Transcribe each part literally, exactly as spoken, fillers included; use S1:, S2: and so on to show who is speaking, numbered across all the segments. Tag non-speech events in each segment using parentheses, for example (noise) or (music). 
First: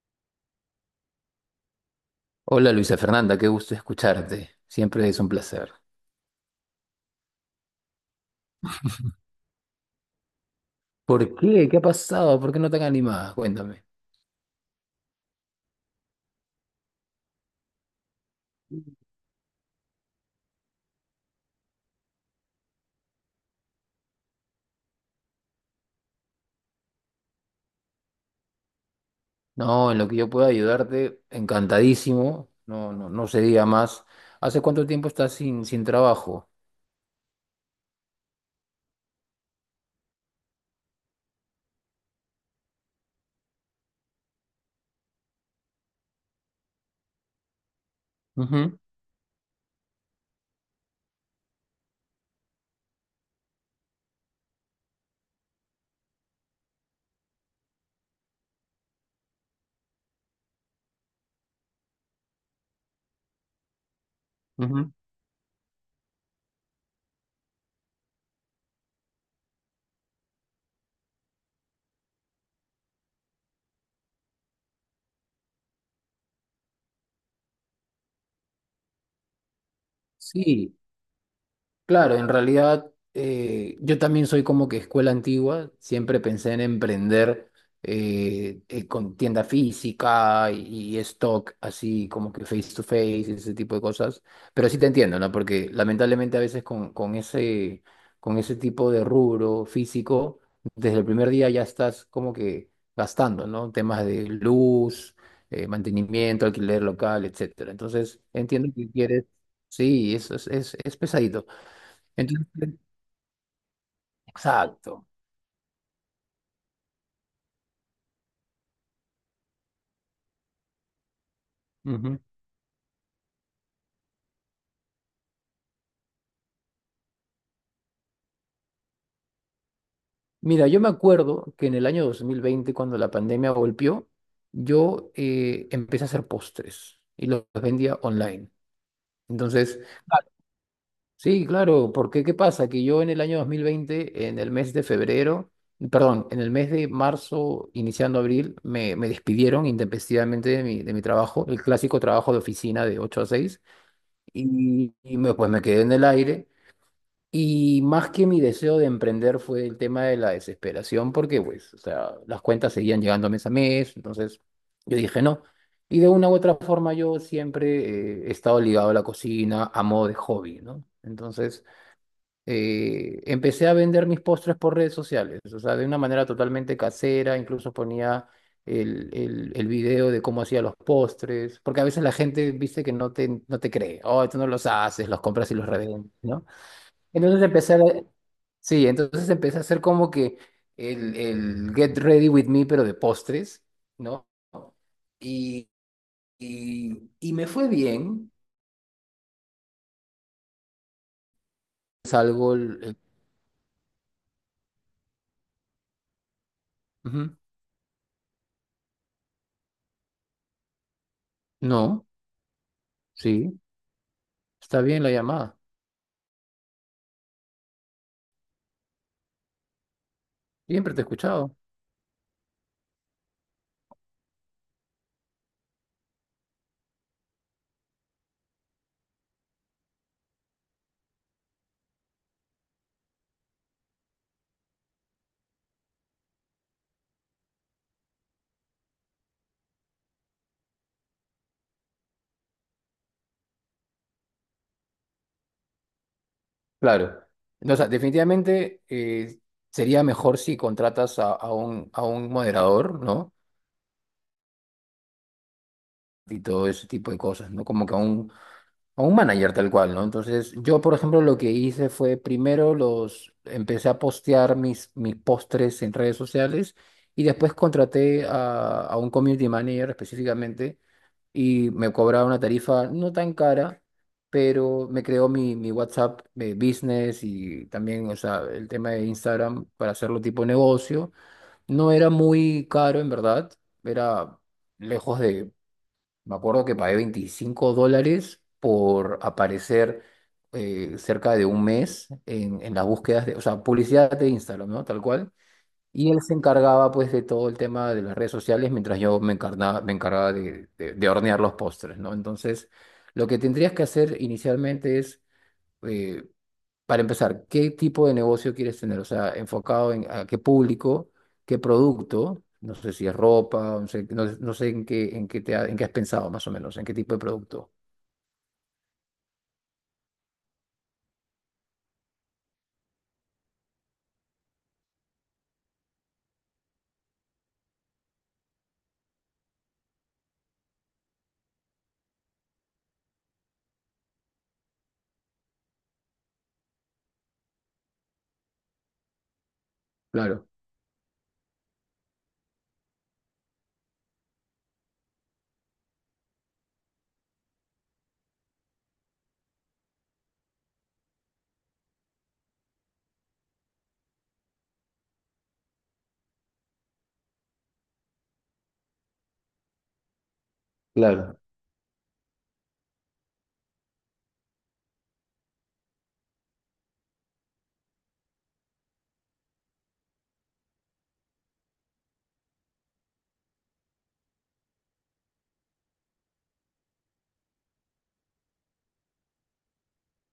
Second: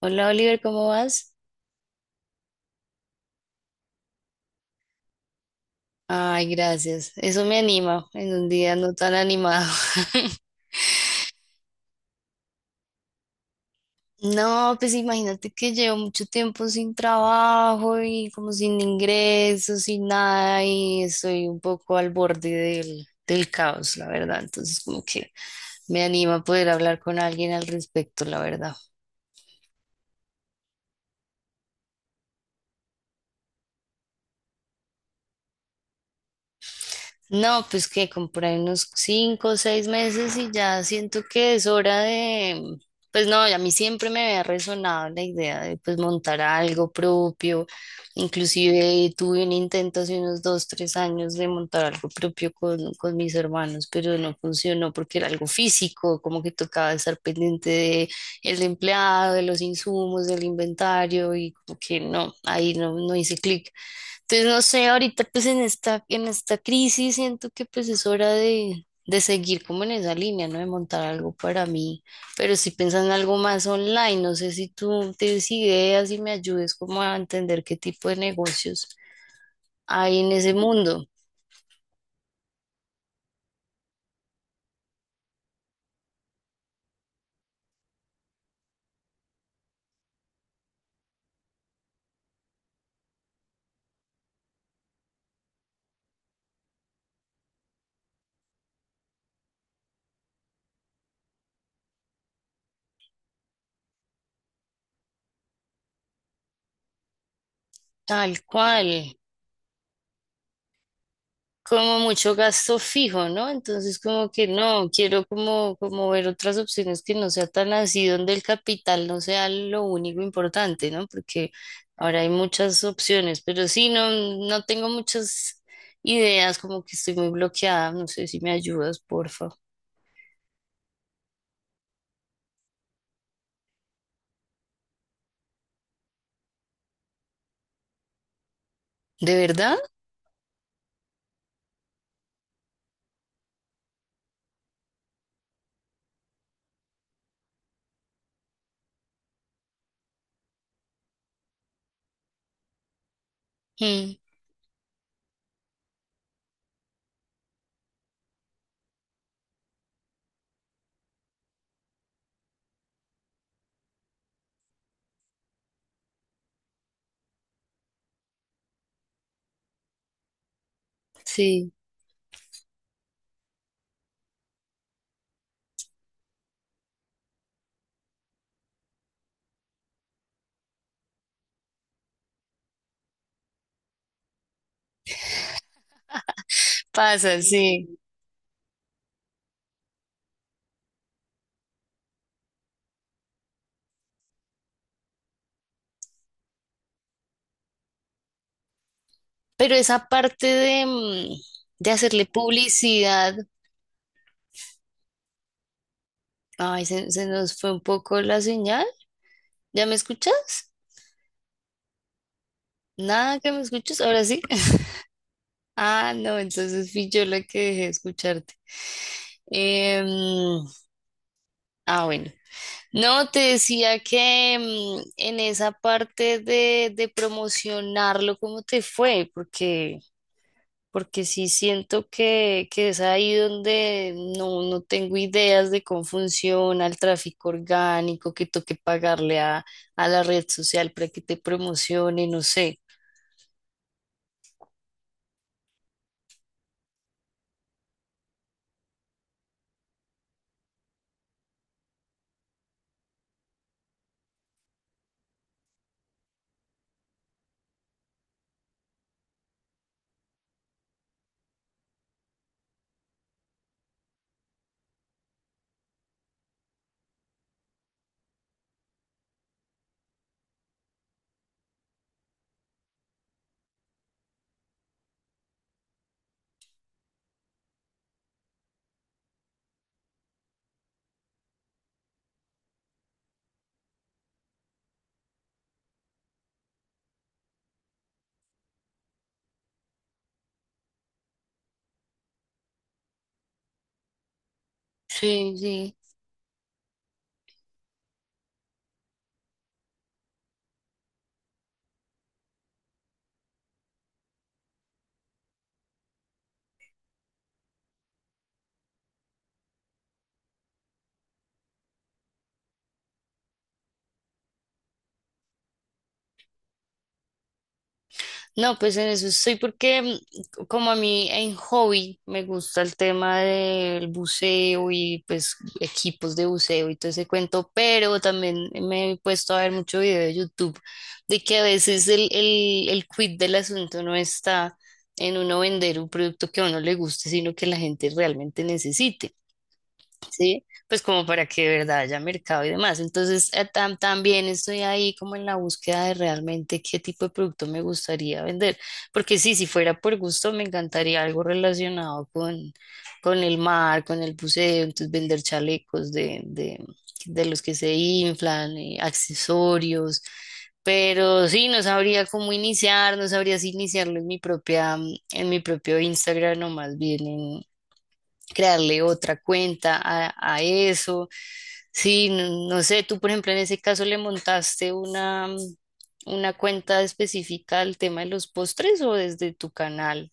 S1: Hola Oliver, ¿cómo vas?
S2: Hola Luisa Fernanda, qué gusto escucharte. Siempre es un placer.
S1: Ay, gracias. Eso me anima en un día no tan animado. (laughs)
S2: ¿Por qué? ¿Qué ha pasado? ¿Por qué no tan animada? Cuéntame.
S1: No, pues imagínate que llevo mucho tiempo sin trabajo y como sin ingresos, sin nada y estoy un poco al borde del, del caos, la verdad. Entonces como que me anima poder hablar con alguien al respecto, la verdad.
S2: No, en lo que yo pueda ayudarte, encantadísimo. No, no, no se diga más. ¿Hace cuánto tiempo estás sin, sin trabajo?
S1: No, pues que compré unos cinco o seis meses y ya siento que es hora de, pues no, a mí siempre me había resonado la idea de pues montar algo propio,
S2: Ujú,
S1: inclusive tuve un intento hace unos dos, tres años de montar algo propio con, con mis hermanos, pero no funcionó porque era algo físico, como que tocaba estar pendiente de el empleado, de los insumos, del inventario y como que no, ahí no, no hice clic. Entonces, no sé,
S2: ujú.
S1: ahorita pues en esta, en esta crisis siento que pues es hora de, de seguir como en esa línea, ¿no? De montar algo para mí, pero si piensan en algo más online, no sé si tú tienes ideas y me ayudes como a entender qué tipo de negocios hay en ese
S2: Sí.
S1: mundo,
S2: Claro, en realidad eh, yo también soy como que escuela antigua, siempre pensé en emprender eh, eh, con tienda física y, y stock, así como que face to face, ese tipo de cosas, pero sí te entiendo, ¿no? Porque lamentablemente a veces con, con ese, con ese tipo de rubro físico, desde el primer día ya estás como que gastando, ¿no? Temas de luz, eh, mantenimiento, alquiler local, etcétera. Entonces
S1: tal
S2: entiendo
S1: cual.
S2: que quieres, sí, eso es, es es pesadito.
S1: Como mucho
S2: Entonces,
S1: gasto fijo, ¿no? Entonces como que no,
S2: exacto.
S1: quiero como, como ver otras opciones que no sea tan así, donde el capital no sea lo único importante, ¿no? Porque ahora
S2: Ujú.
S1: hay muchas opciones, pero sí, no, no tengo muchas ideas, como que estoy muy bloqueada, no sé si me ayudas, porfa.
S2: Mira, yo me acuerdo que en el año dos mil veinte, cuando la pandemia golpeó, yo eh, empecé a hacer postres y los vendía online.
S1: ¿De verdad?
S2: Entonces, sí, claro, porque ¿qué pasa? Que yo en el año dos mil veinte, en el mes de febrero, perdón, en el mes de marzo, iniciando abril, me, me despidieron intempestivamente de mi, de mi trabajo, el clásico trabajo de oficina de ocho a seis,
S1: Mm,
S2: y, y me, pues me quedé en el aire. Y más que mi deseo de emprender fue el tema de la desesperación, porque pues, o sea, las cuentas seguían llegando mes a mes, entonces yo dije no. Y de una u otra forma yo siempre eh, he estado ligado a la cocina a modo de hobby, ¿no? Entonces
S1: sí,
S2: eh, empecé a vender mis postres por redes sociales, o sea, de una manera totalmente casera, incluso ponía el, el, el video de cómo hacía los postres, porque a veces la gente, viste, que no te, no te cree, oh, tú no los haces, los compras y los revendes, ¿no?
S1: pasa,
S2: Entonces empecé a,
S1: sí.
S2: sí, entonces empecé a hacer como que el, el Get Ready With Me, pero de postres, ¿no? Y, y, y me fue bien.
S1: Pero esa parte de, mm, de hacerle
S2: Salgo el, el-
S1: publicidad, ay, se, se
S2: Ujú.
S1: nos fue un poco la señal. ¿Ya me escuchas?
S2: No,
S1: Nada que
S2: sí,
S1: me escuches, ahora sí. (laughs)
S2: está bien la llamada.
S1: Ah, no, entonces fui yo la que dejé de escucharte. Em,
S2: Siempre te he escuchado.
S1: ah, bueno. No, te decía que em, en esa parte de, de promocionarlo, ¿cómo te fue? Porque, porque sí siento que, que es ahí donde no, no tengo ideas de cómo funciona el tráfico orgánico, que toque pagarle a, a la red social para que te promocione, no sé.
S2: Claro. No, o sea, definitivamente eh, sería mejor si contratas a, a un, a un moderador, ¿no? Y todo ese tipo de cosas, ¿no? Como que a un, A un manager tal cual, ¿no? Entonces, yo, por ejemplo, lo que hice fue primero los empecé a postear mis, mis postres en redes sociales y después contraté a, a un community manager específicamente y me cobraba una tarifa no tan cara, pero me creó mi, mi WhatsApp eh, business y también, o sea, el tema de Instagram para hacerlo tipo negocio. No era muy caro, en verdad, era lejos de me acuerdo que pagué veinticinco dólares por aparecer eh, cerca de un mes en, en las búsquedas de, o sea, publicidad de Instagram, ¿no? Tal cual.
S1: Sí, sí.
S2: Y él se encargaba pues de todo el tema de las redes sociales mientras yo me encarna- me encargaba de, de- de hornear los postres, ¿no? Entonces, lo que tendrías que hacer inicialmente es, eh, para empezar, ¿qué tipo de negocio quieres tener? O sea, enfocado en a qué público, qué producto, no sé si es ropa, no sé, no- no sé en qué, en qué te ha- en qué has pensado más o menos, en qué tipo de producto.
S1: No, pues en eso estoy porque mm, como a mí en hobby me gusta el tema del buceo y pues equipos de buceo y todo ese cuento, pero también me he puesto a ver mucho video de YouTube de que a veces el, el, el quid del asunto no está en uno vender un producto que a uno le guste, sino que la gente realmente necesite.
S2: Claro.
S1: ¿Sí? Pues como para que de verdad haya mercado y demás. Entonces, eh, tam- también estoy ahí como en la búsqueda de realmente qué tipo de producto me gustaría vender. Porque sí, si fuera por gusto, me encantaría algo relacionado con, con el mar, con el buceo, entonces vender chalecos de, de, de los que se inflan, eh, accesorios.
S2: Claro,
S1: Pero sí, no sabría cómo iniciar, no sabría si iniciarlo en mi propia, en mi propio Instagram o más bien en, crearle otra cuenta a, a eso. Sí, no, no sé, tú por ejemplo en ese caso le montaste una, una cuenta específica al tema de los postres o desde tu canal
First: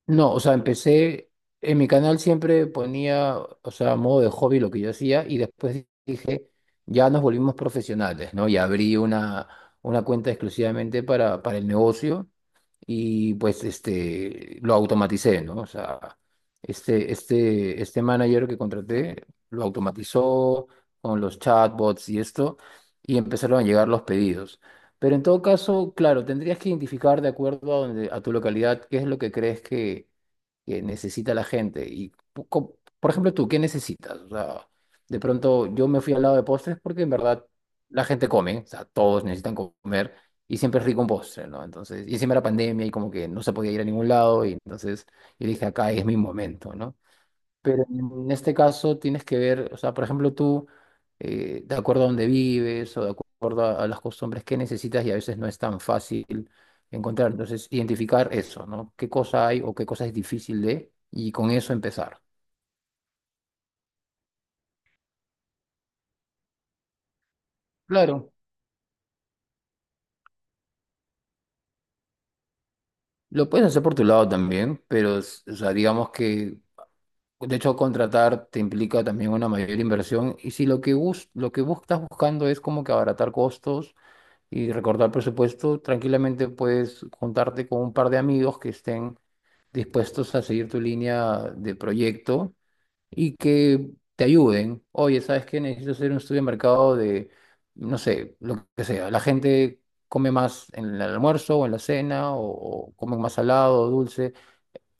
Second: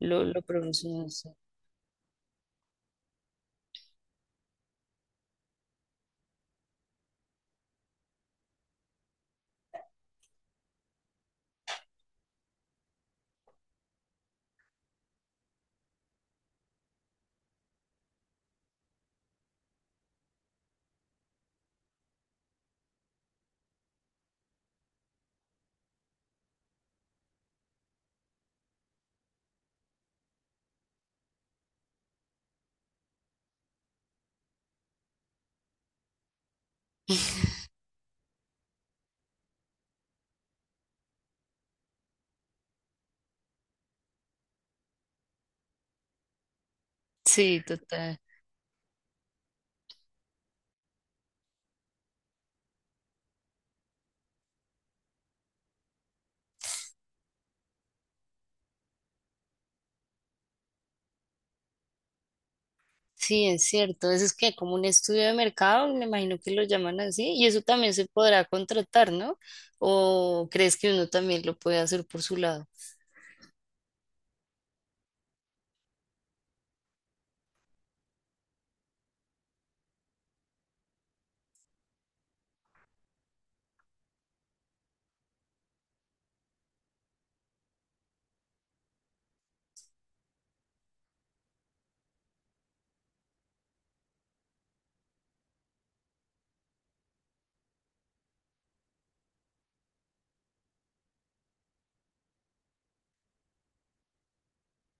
S1: lo,
S2: no, o
S1: lo
S2: sea,
S1: promocionaste.
S2: empecé, en mi canal siempre ponía, o sea, a modo de hobby lo que yo hacía y después dije, ya nos volvimos profesionales, ¿no? Y abrí una, una cuenta exclusivamente para, para el negocio y pues este, lo automaticé, ¿no? O sea, este, este, este manager que contraté lo automatizó con los chatbots y esto, y empezaron a llegar los pedidos. Pero en todo caso, claro, tendrías que identificar de acuerdo a donde, a tu localidad qué es lo que crees que, que necesita la gente. Y, po- co- por ejemplo, tú, ¿qué necesitas? O sea, de pronto yo me fui al lado de postres porque en verdad la gente come, o sea, todos necesitan comer y siempre es rico un postre, ¿no? Entonces, y encima era pandemia y como que no se podía ir a ningún lado, y entonces yo dije, acá es mi momento, ¿no?
S1: Sí,
S2: Pero
S1: total.
S2: en este caso tienes que ver, o sea, por ejemplo, tú, eh, de acuerdo a dónde vives o de acuerdo a, a las costumbres que necesitas, y a veces no es tan fácil encontrar, entonces, identificar eso, ¿no? ¿Qué cosa hay o qué cosa es difícil de, y con eso empezar.
S1: Sí, es cierto. Eso es que como un estudio de mercado, me imagino que lo llaman así, y eso también se
S2: Claro.
S1: podrá contratar, ¿no? ¿O crees que uno también lo puede hacer por su lado?
S2: Lo puedes hacer por tu lado también, pero, s- o sea, digamos que de hecho, contratar te implica también una mayor inversión. Y si lo que bus lo que bus- estás buscando es como que abaratar costos y recortar presupuesto, tranquilamente puedes juntarte con un par de amigos que estén dispuestos a seguir tu línea de proyecto y que te ayuden. Oye, ¿sabes qué? Necesito hacer un estudio de mercado de, no sé, lo que sea. La gente come más en el almuerzo o en la cena o, o come más salado o dulce,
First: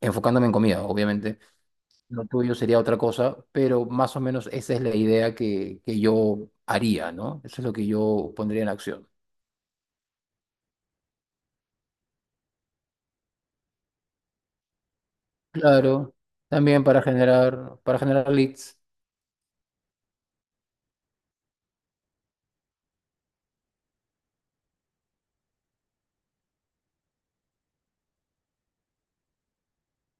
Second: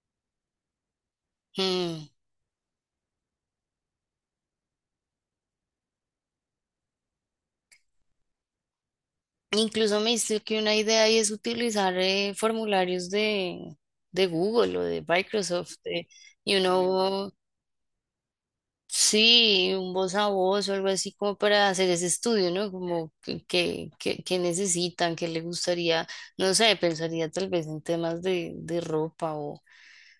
S2: enfocándome en comida, obviamente.
S1: Mm.
S2: Lo tuyo sería otra cosa, pero más o menos esa es la idea que, que yo haría, ¿no? Eso es lo que yo pondría en acción.
S1: Incluso me dice que una idea ahí es utilizar eh, formularios de, de Google o de Microsoft eh,
S2: Claro,
S1: y
S2: también para
S1: uno,
S2: generar, para generar leads.
S1: sí, un voz a voz o algo así como para hacer ese estudio, ¿no? Como que, que, que- que necesitan, que le gustaría, no sé, pensaría tal vez en temas de, de ropa o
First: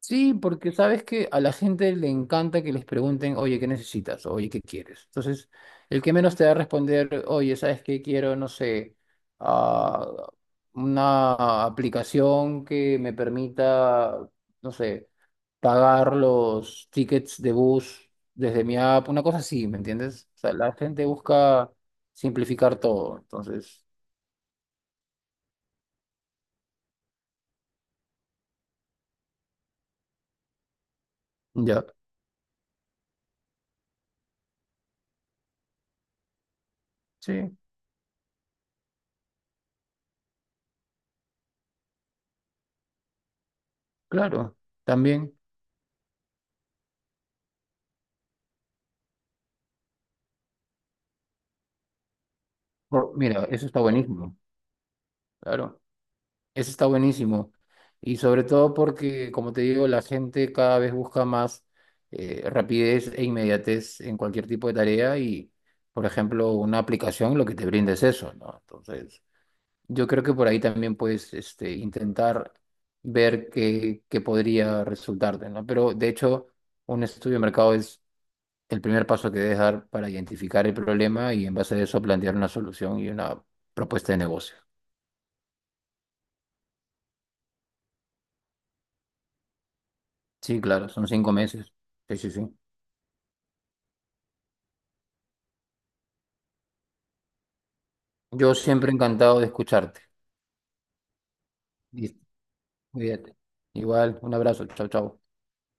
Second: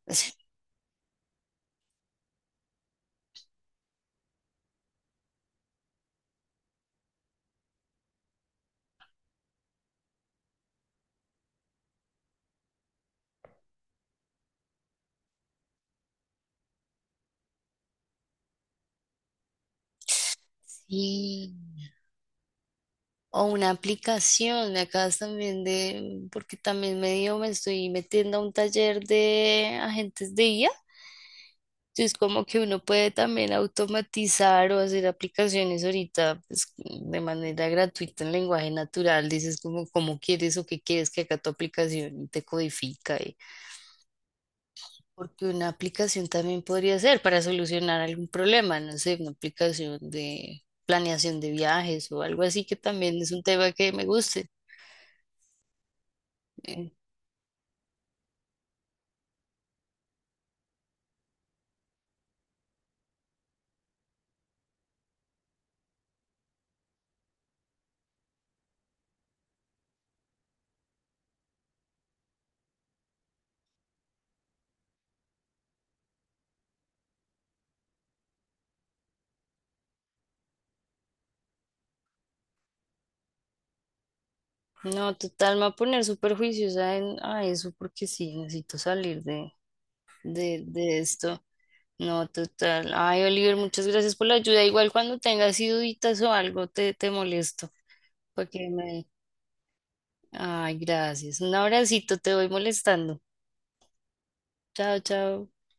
S2: Sí,
S1: (laughs)
S2: porque sabes que a la gente le encanta que les pregunten, oye, ¿qué necesitas? Oye, ¿qué quieres? Entonces, el que menos te va a responder, oye, ¿sabes qué quiero? No sé, ah, una aplicación que me permita, no sé. Pagar los tickets de bus desde mi app, una cosa así, ¿me entiendes? O sea, la gente
S1: sí,
S2: busca simplificar todo,
S1: o una
S2: entonces,
S1: aplicación, me acabas también de, porque también medio me estoy metiendo a un taller de agentes de I A.
S2: ya,
S1: Sí, es como que uno puede también automatizar o hacer aplicaciones ahorita pues, de
S2: sí,
S1: manera gratuita en lenguaje natural. Dices como cómo quieres o qué quieres que haga tu aplicación y te codifica. y-
S2: claro, también,
S1: Porque una aplicación también podría ser para solucionar algún problema, no sé, una aplicación de planeación de viajes o algo así que
S2: por-
S1: también es un
S2: mira, eso
S1: tema
S2: está
S1: que me
S2: buenísimo,
S1: guste.
S2: claro, eso está
S1: Eh,
S2: buenísimo, y sobre todo porque, como te digo, la gente cada vez busca más eh, rapidez e inmediatez en cualquier tipo de tarea y, por ejemplo, una aplicación lo que te brinda es eso, ¿no? Entonces... Yo creo que por ahí también puedes este, intentar ver qué, qué podría resultarte, ¿no? Pero de hecho, un estudio de mercado es el primer paso que debes dar para identificar el problema y en base a eso plantear una solución y una propuesta de negocio.
S1: No, total, me va a poner súper juiciosa en, a eso porque sí, necesito salir de,
S2: Sí,
S1: de
S2: claro,
S1: de
S2: son cinco
S1: esto.
S2: meses. Sí,
S1: No,
S2: sí, sí.
S1: total. Ay, Oliver, muchas gracias por la ayuda. Igual cuando tengas así duditas o algo, te, te molesto.
S2: Yo
S1: Porque
S2: siempre
S1: me...
S2: encantado de escucharte.
S1: Ay, gracias. Un abracito,
S2: Listo,
S1: te voy molestando.
S2: cuídate. Igual, un abrazo. Chao,
S1: Chao,
S2: chao.
S1: chao.